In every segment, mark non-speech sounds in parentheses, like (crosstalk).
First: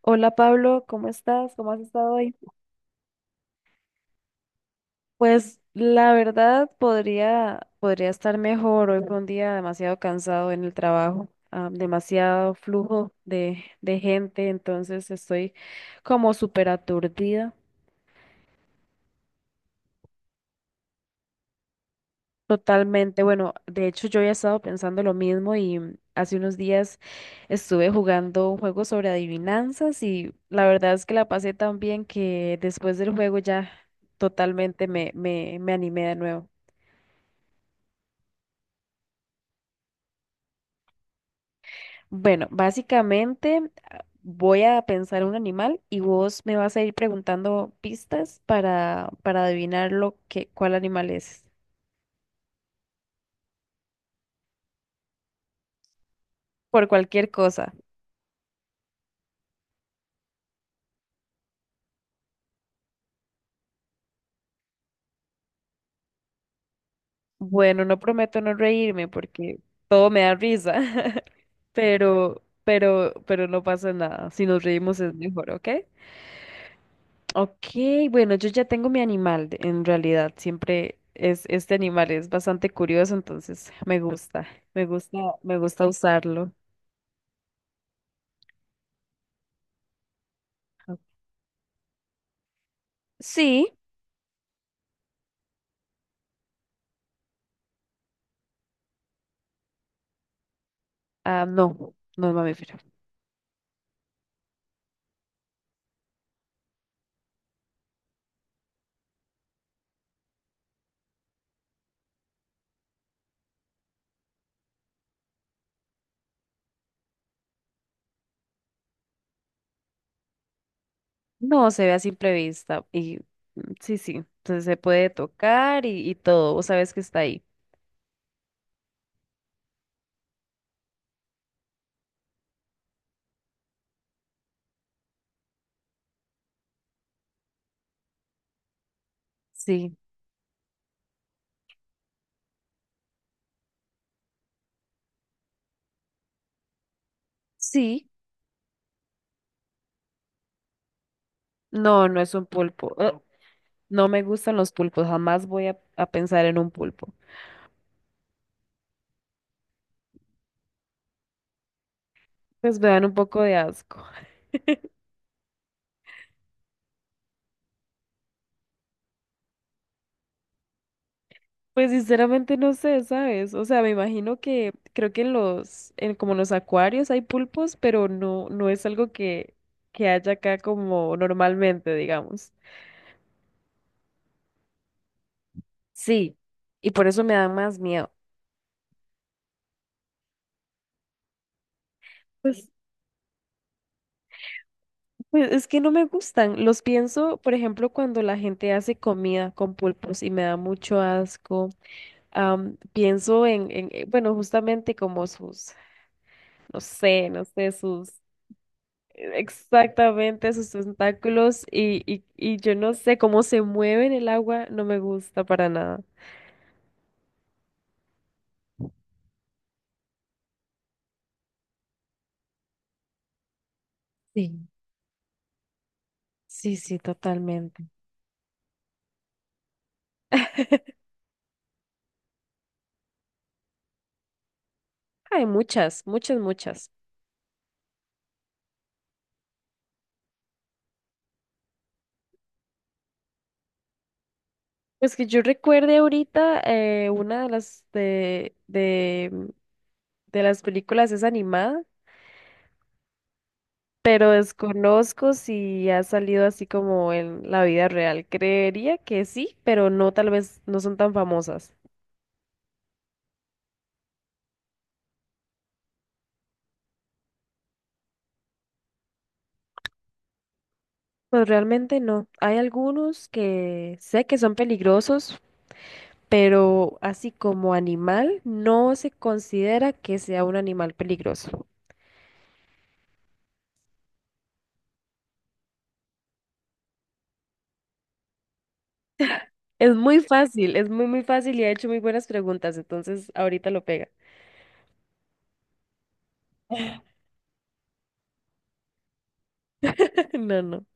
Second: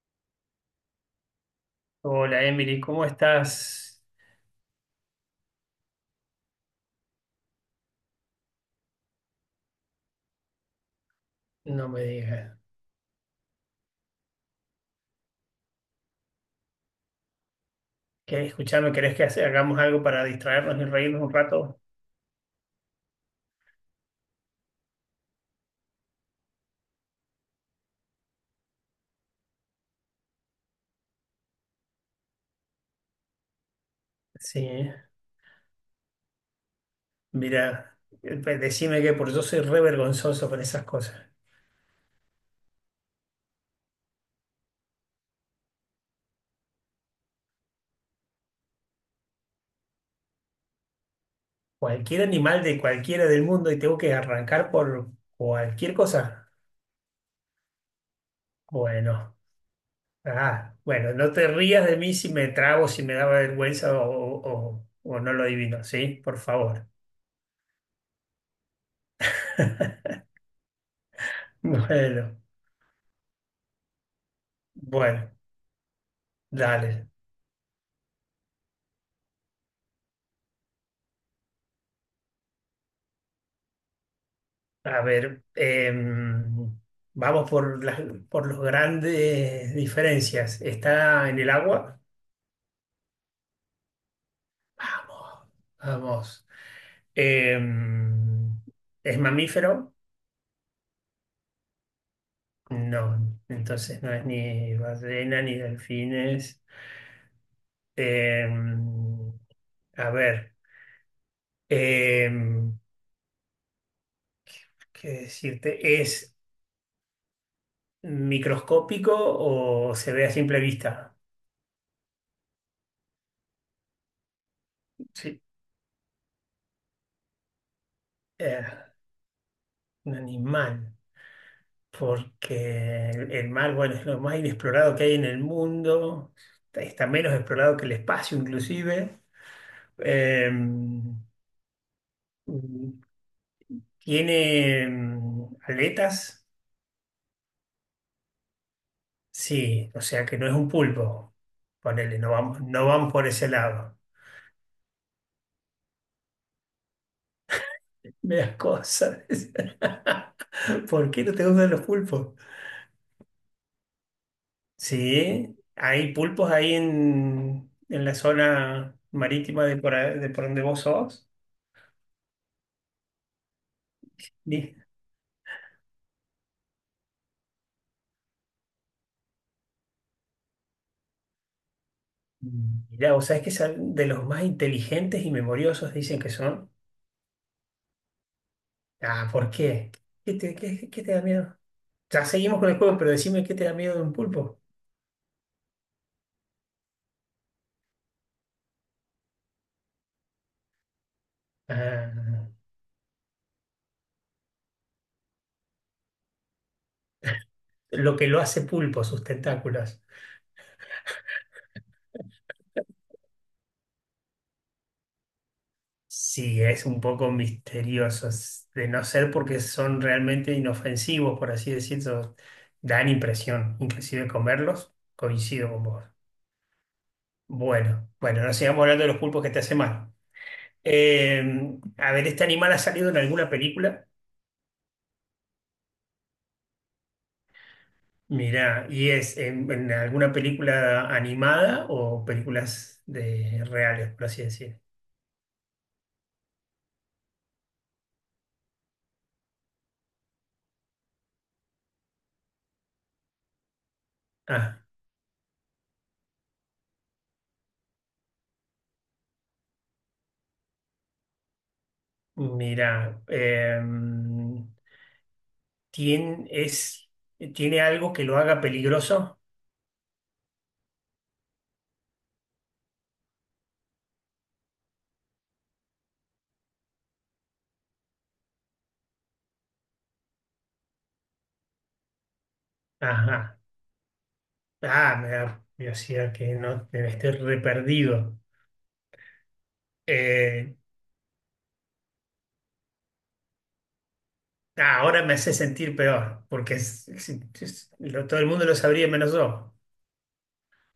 Hola Pablo, ¿cómo estás? ¿Cómo has estado hoy? Hola Emily, ¿cómo estás? Pues la verdad podría estar mejor. Hoy fue un día demasiado cansado en el trabajo, No me digas. demasiado flujo de gente, entonces estoy como súper aturdida ¿Qué? Escuchame, ¿querés que hagamos algo para distraernos y reírnos un rato? totalmente. Bueno, de hecho yo ya he estado pensando lo mismo y hace unos días estuve jugando un juego sobre adivinanzas y la verdad es que la pasé tan bien que después del juego ya Sí, totalmente me animé de nuevo. mira, decime que por yo soy re vergonzoso con esas cosas. Bueno, básicamente voy a pensar un animal y vos me vas a ir preguntando pistas para adivinar lo que, cuál animal es, Cualquier animal de cualquiera del mundo y tengo que arrancar por cualquier cosa. por cualquier cosa. Bueno, bueno, no te rías de mí si me trabo, si me daba vergüenza o, o no lo adivino, ¿sí? Por favor. Bueno, no prometo no reírme porque todo (laughs) me da risa, (laughs) Bueno, pero no pasa nada. Si nos reímos es bueno, mejor, ¿ok? dale. Ok, bueno, yo ya tengo mi animal, en realidad, siempre es este animal, es bastante curioso, entonces me A gusta, ver, me gusta usarlo. Vamos por por las grandes diferencias. ¿Está en el agua? Sí. Vamos, vamos. Em, ¿Es mamífero? Ah, no, no es mamífero. No, entonces no es ni ballena ni delfines. Em, a ver, em, ¿qué decirte? ¿Es microscópico o se ve a simple vista? No, se ve a simple vista. Y mm, sí, sí. Entonces se puede Sí, tocar y todo. Vos sabés que está ahí. eh, un animal. Porque el mar, bueno, es lo más inexplorado que hay en el mundo, está menos explorado que el espacio inclusive. Sí, Eh, tiene aletas, sí. sí, o sea que no es un pulpo. No, Ponele, no no es un vamos, no pulpo. van Ah, por ese lado. no me gustan los pulpos. Jamás voy a pensar en un pulpo. (laughs) Me das cosas. (laughs) ¿Por qué no te gustan los pulpos? Pues me dan un poco de asco. (laughs) Sí, hay pulpos ahí en la zona marítima de por, de por donde vos sos. Pues sinceramente no sé, ¿sabes? O sea, me imagino que creo que en los, en como en los acuarios hay pulpos, pero no, no es algo que haya acá como normalmente, digamos. Mirá, vos sabés que son de los más inteligentes y memoriosos, dicen que Sí, son. y por eso me dan más miedo. Ah, ¿por qué? ¿Qué te, qué te da miedo? Ya seguimos Pues, con el juego, pero decime qué te da miedo de un pulpo. pues es que no me gustan. Los pienso, por ejemplo, cuando la gente hace comida con pulpos y me da mucho asco. Ah, Pienso en, bueno, justamente como sus, no sé, no sé, sus, lo que lo hace pulpo, sus tentáculos. exactamente sus tentáculos y yo no sé cómo se mueve en el agua, no me gusta para nada. Sí, es un poco misterioso, de no ser porque son realmente inofensivos, por así decirlo, dan impresión, inclusive Sí, comerlos, coincido con vos. sí, sí, totalmente. Bueno, bueno, no sigamos hablando de los pulpos que te hacen mal. (laughs) Eh, a ver, ¿este animal ha salido en alguna película? Hay muchas. Mirá, ¿y es en alguna película animada o películas de reales, por así decir? Pues que yo recuerde ahorita una de las de las películas es animada, pero Ah, desconozco si ha salido así como en la vida real. Creería que sí, pero no, tal vez no son tan famosas. mira, es, ¿tiene algo que lo haga peligroso? Pues realmente no. Hay algunos que sé que son peligrosos, pero así como animal, no se considera que sea un animal peligroso. Ajá. Ah, me da curiosidad que no que me esté re perdido. Es muy Eh, fácil, es muy fácil y ha hecho muy buenas preguntas, entonces ahorita lo pega. Ahora me hace sentir peor, porque todo el mundo lo sabría menos yo. (laughs) No, no,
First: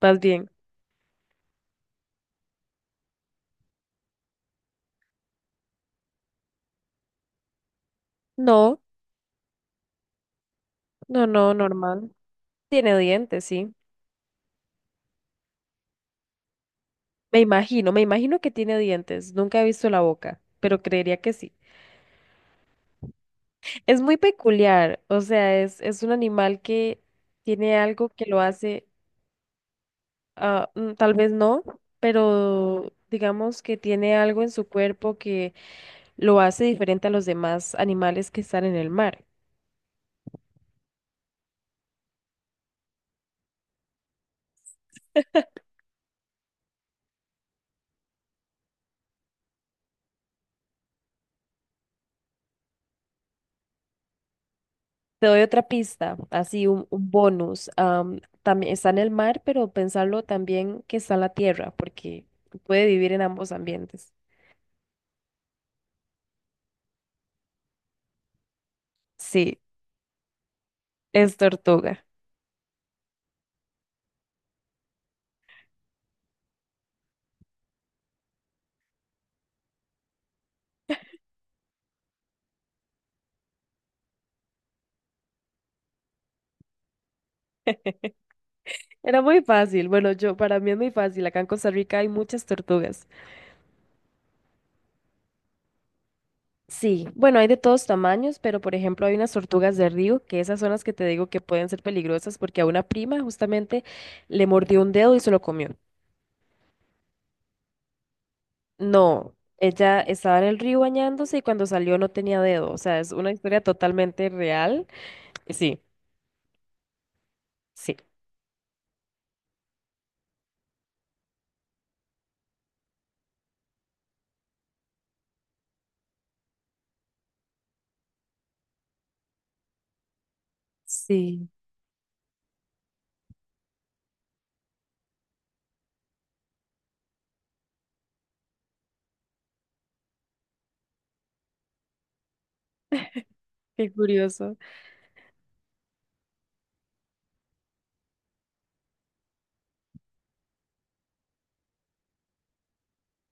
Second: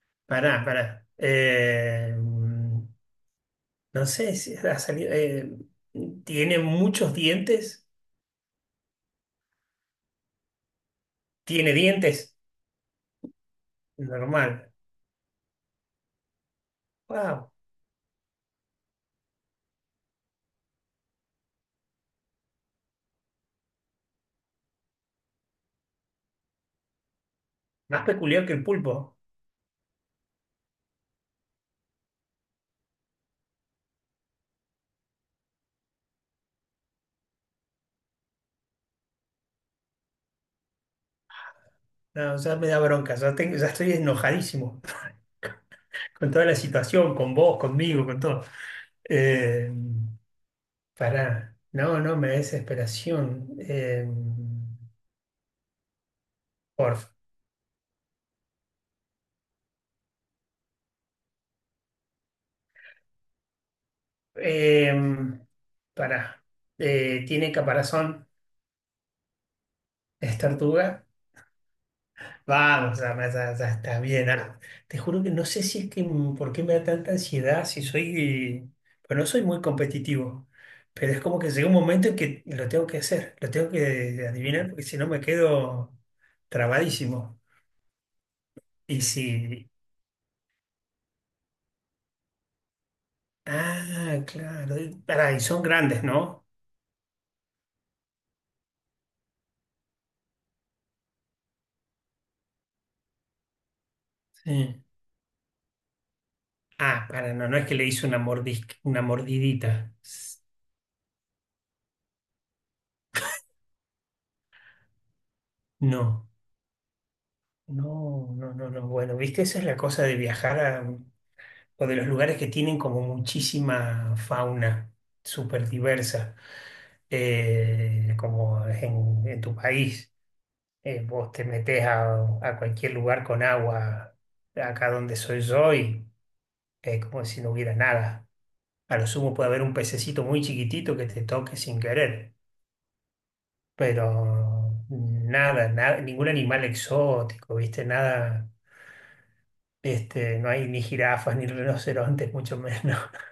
más bien. Pará, pará. Em, No sé si ha salido. Tiene muchos dientes. No, no, no, Tiene normal. dientes. Tiene dientes, sí. Normal. Me Wow. imagino, me imagino que tiene dientes. Nunca he visto la boca, pero creería que sí. Es muy peculiar, o sea, es un animal que tiene Más algo que lo peculiar que el hace, pulpo. Tal vez no, pero digamos que tiene algo en su cuerpo que lo hace diferente a los demás animales que están en el mar. No, ya me da bronca. Ya, ya estoy enojadísimo (laughs) con toda la situación, con vos, conmigo, con todo. Eh, pará. No, no, me da desesperación. Te doy otra pista, así un Porfa. bonus. También está en el mar, pero pensarlo también que está en la tierra, porque puede vivir en ambos ambientes. Eh, pará. Tiene caparazón. Sí, Es tortuga. es tortuga. Vamos, ya está bien. Ah, te juro que no sé si es que por qué me da tanta ansiedad, si soy, pues no soy muy competitivo, pero es como que llega un momento en que lo tengo que hacer, lo tengo que adivinar, porque si no me quedo trabadísimo. Y Era muy si, fácil. Bueno, yo para mí es muy fácil. Acá en Costa Rica hay muchas tortugas. ah, claro, y pará, y son grandes, ¿no? Sí, bueno, hay de todos tamaños, pero por ejemplo hay unas tortugas de río, que esas son las que te digo que pueden ser peligrosas porque a una prima justamente le mordió Sí. un dedo y se lo comió. Ah, para, no, no es que le hice una una No, mordidita. ella estaba en el río bañándose y cuando salió no tenía dedo. O sea, es una historia totalmente real. Sí, No, sí. no, no, no, no. Bueno, viste, esa es la cosa de viajar o de los lugares que tienen como muchísima fauna súper diversa, como es en tu país. Vos te Sí. metés a cualquier lugar con agua, acá donde soy yo, y es como si no hubiera nada. A lo sumo puede haber un pececito muy chiquitito que te toque sin querer, Qué curioso. pero nada, nada, ningún animal exótico, ¿viste? Nada, este, no hay ni jirafas, ni rinocerontes, mucho menos. (laughs)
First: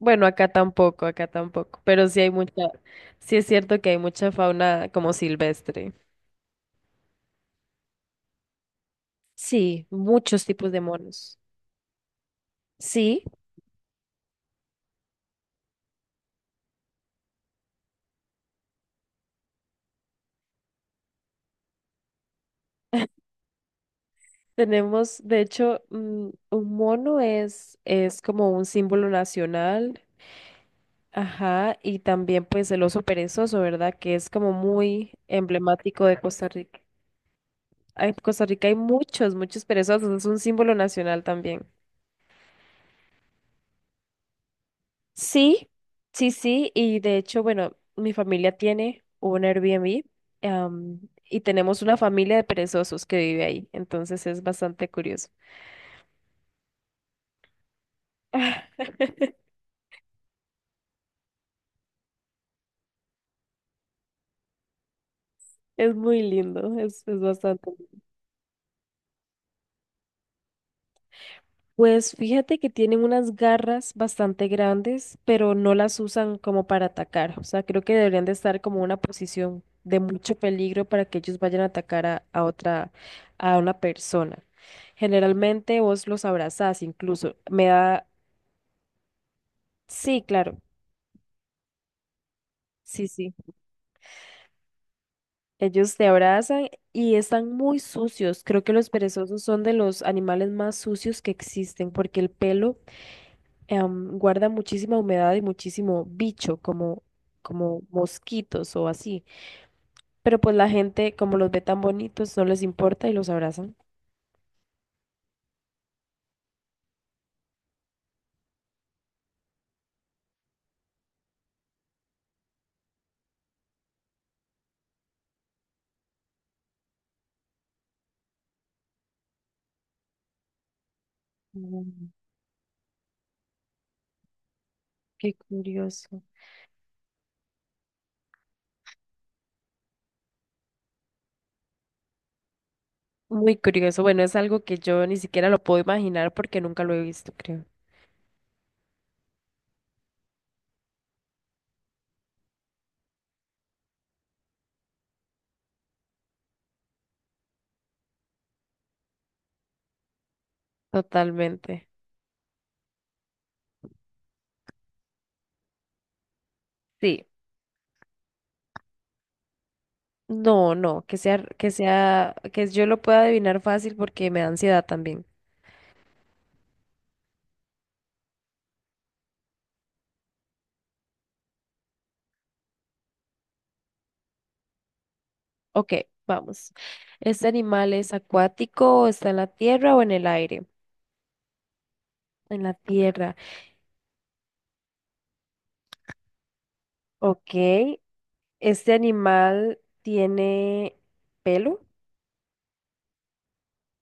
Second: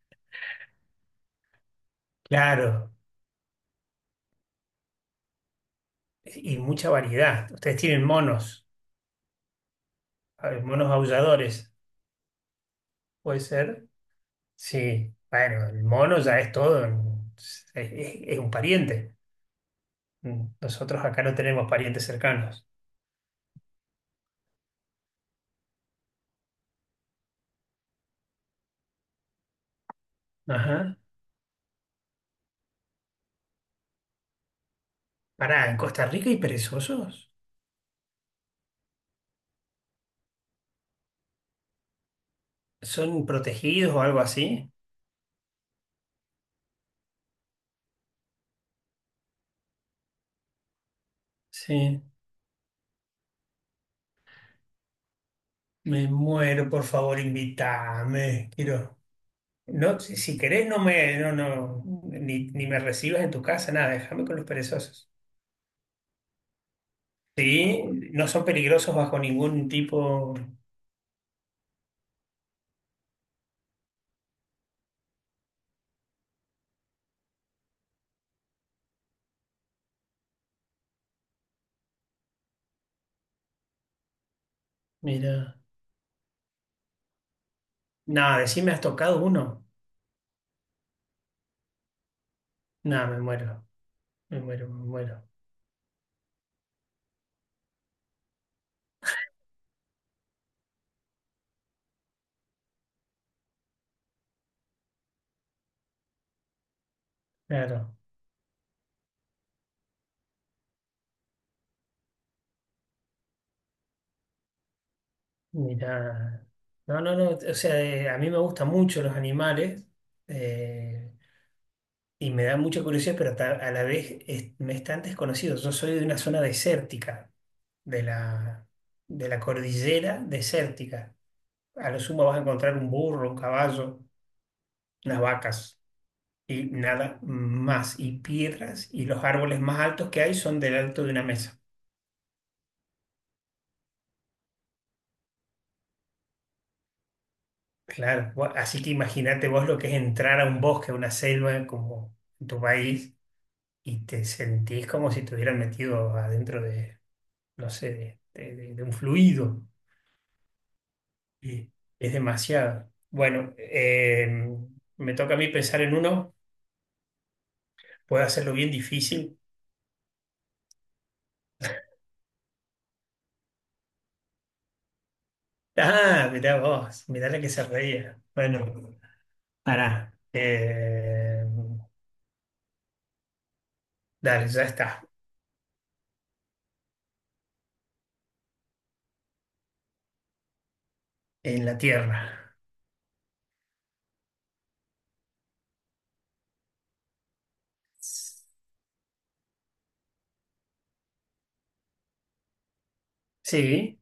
Bueno, acá tampoco, acá tampoco. Pero sí hay mucha, Claro, sí es cierto que hay mucha fauna como silvestre. y mucha variedad. Ustedes tienen monos, Sí, muchos a ver, tipos de monos monos. aulladores, Sí, ¿puede ser? Sí, bueno, el mono ya es todo, es, es- es un pariente. Nosotros acá no tenemos parientes cercanos. tenemos, de hecho, un mono es como un símbolo nacional. Ajá. Ajá, y también pues el oso perezoso, ¿verdad? Que es como muy Pará, ¿en emblemático Costa de Rica hay Costa Rica. perezosos? Ah, en Costa Rica hay muchos perezosos, es un símbolo nacional también. ¿Son protegidos o algo así? Sí, sí, sí, y de hecho, bueno, mi familia tiene un Airbnb, y tenemos una Sí, familia de perezosos que vive ahí, entonces es bastante curioso. me muero, por favor, invítame. Quiero. (laughs) No, si, si querés, no me, no, no, ni, ni me recibas en tu casa, nada, déjame con los perezosos. Es muy lindo, es bastante. Sí, no son peligrosos bajo ningún tipo. Pues fíjate que tienen unas garras bastante grandes, pero no las usan como para atacar. O sea, creo que deberían de estar como en una posición de mucho peligro para que ellos vayan a atacar a otra, a una persona. Mira. Generalmente vos los abrazás, incluso. Me da, Nada, decime, ¿has tocado uno? sí, claro, Nada, sí, me sí. muero, me muero, me muero. Ellos te abrazan y están muy sucios. Creo que los perezosos son de los animales más sucios que existen porque el pelo guarda muchísima humedad y muchísimo bicho, como, como Claro, mosquitos o así. Pero pues la gente, como los ve tan bonitos, no les importa y los abrazan. mira. No, no, no. O sea, a mí me gustan mucho los animales eh, y me da mucha curiosidad, pero a la vez me es tan desconocido. Yo soy de una zona desértica, de la, de la cordillera desértica. A lo Mm, sumo vas a encontrar un burro, un caballo, unas qué vacas. curioso. Y nada más. Y piedras y los árboles más altos que hay son del alto de una mesa. Muy curioso. Bueno, es algo que yo ni siquiera lo puedo imaginar porque nunca lo he visto, creo. Claro, así que imagínate vos lo que es entrar a un bosque, a una selva como en tu país y te sentís como si te hubieran metido adentro no sé, de un fluido. Y Totalmente. es demasiado. Bueno, me toca a mí pensar en uno, Sí. puedo hacerlo bien difícil. No, no, que sea, que sea, que yo lo pueda adivinar fácil porque me da ansiedad también. Ah, mirá vos, mirá la que se reía. Bueno, pará. Dale, ya está. Ok, vamos. ¿Este animal es acuático, está en la tierra o en el aire? En la Tierra. En la tierra. Ok, este animal tiene pelo, Sí,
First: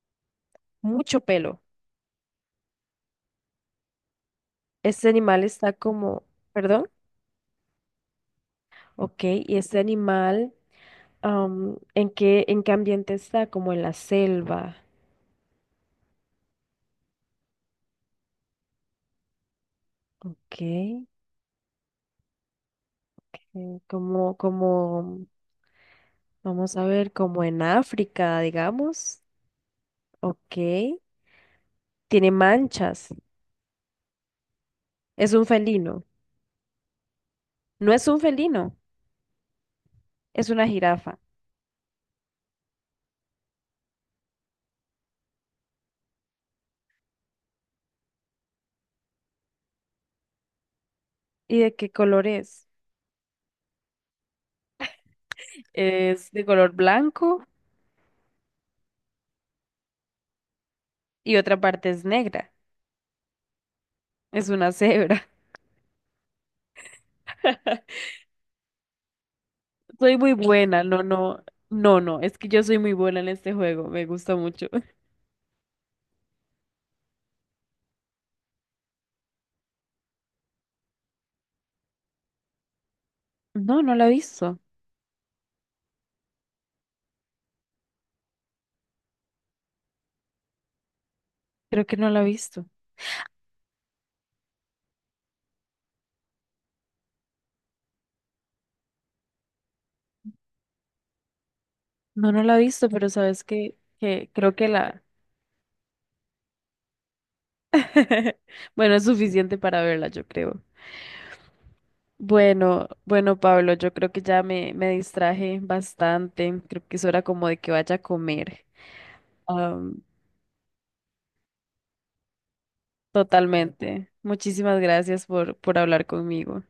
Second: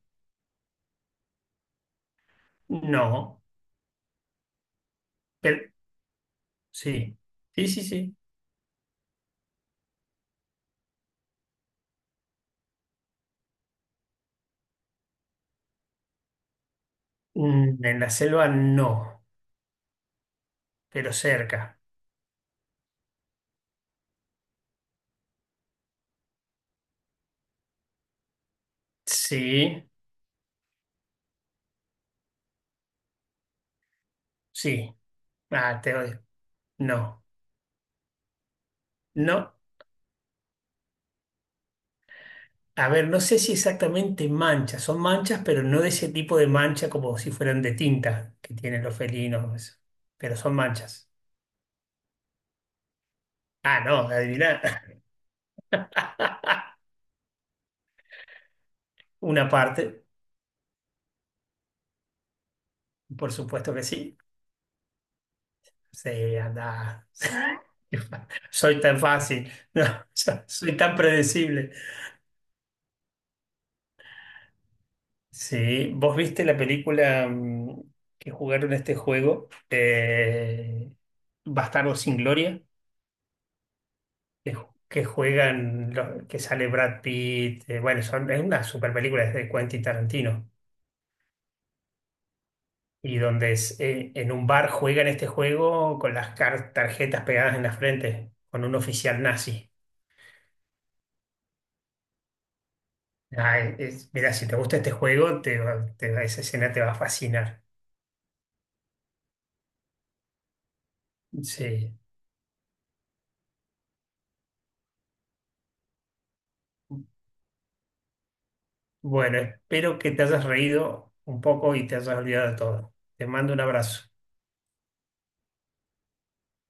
mucho pelo. no, Este animal pero está como, perdón, sí. Sí, sí, sí. ok, y este animal, en qué ambiente está? Como en la selva, Mm, en la selva no, ok, pero cerca. como, como, vamos a ver, como en África, digamos, Sí, ok, tiene manchas, sí. es un Ah, te felino, odio. No, no es un felino, no. es una jirafa. A ver, no sé si exactamente manchas. Son manchas, pero no de ese tipo de mancha como si fueran de tinta que tienen los felinos. Eso. Pero son manchas. ¿Y de qué color es? Ah, no, adivina. ¿Es de (laughs) color blanco? Una parte, Y otra parte es negra, por supuesto que sí. es una cebra. Sí, anda. (laughs) (laughs) Soy tan fácil, (laughs) no, Soy muy soy buena, tan no, no, predecible. no, no, es que yo soy muy buena en este juego, me gusta mucho. Sí, ¿vos viste la película que jugaron este juego? Bastardos sin Gloria, No, no la he que, visto, que juegan, que sale Brad Pitt, bueno, son, es una super película de Quentin Tarantino, creo que no la he visto. y donde es, en un bar juegan este juego con las tarjetas pegadas en la frente, con un oficial nazi. No, no la he visto, pero sabes Ay, que mira, si creo te que gusta este la... juego, esa escena te va a fascinar. (laughs) Bueno, es suficiente para verla, yo creo. Sí. Bueno, bueno, Pablo, yo creo que ya me distraje bastante, creo que es hora como de que vaya a comer. Bueno, espero que te hayas reído un poco y te hayas olvidado de todo. Te mando un Totalmente. abrazo. Muchísimas gracias por hablar conmigo.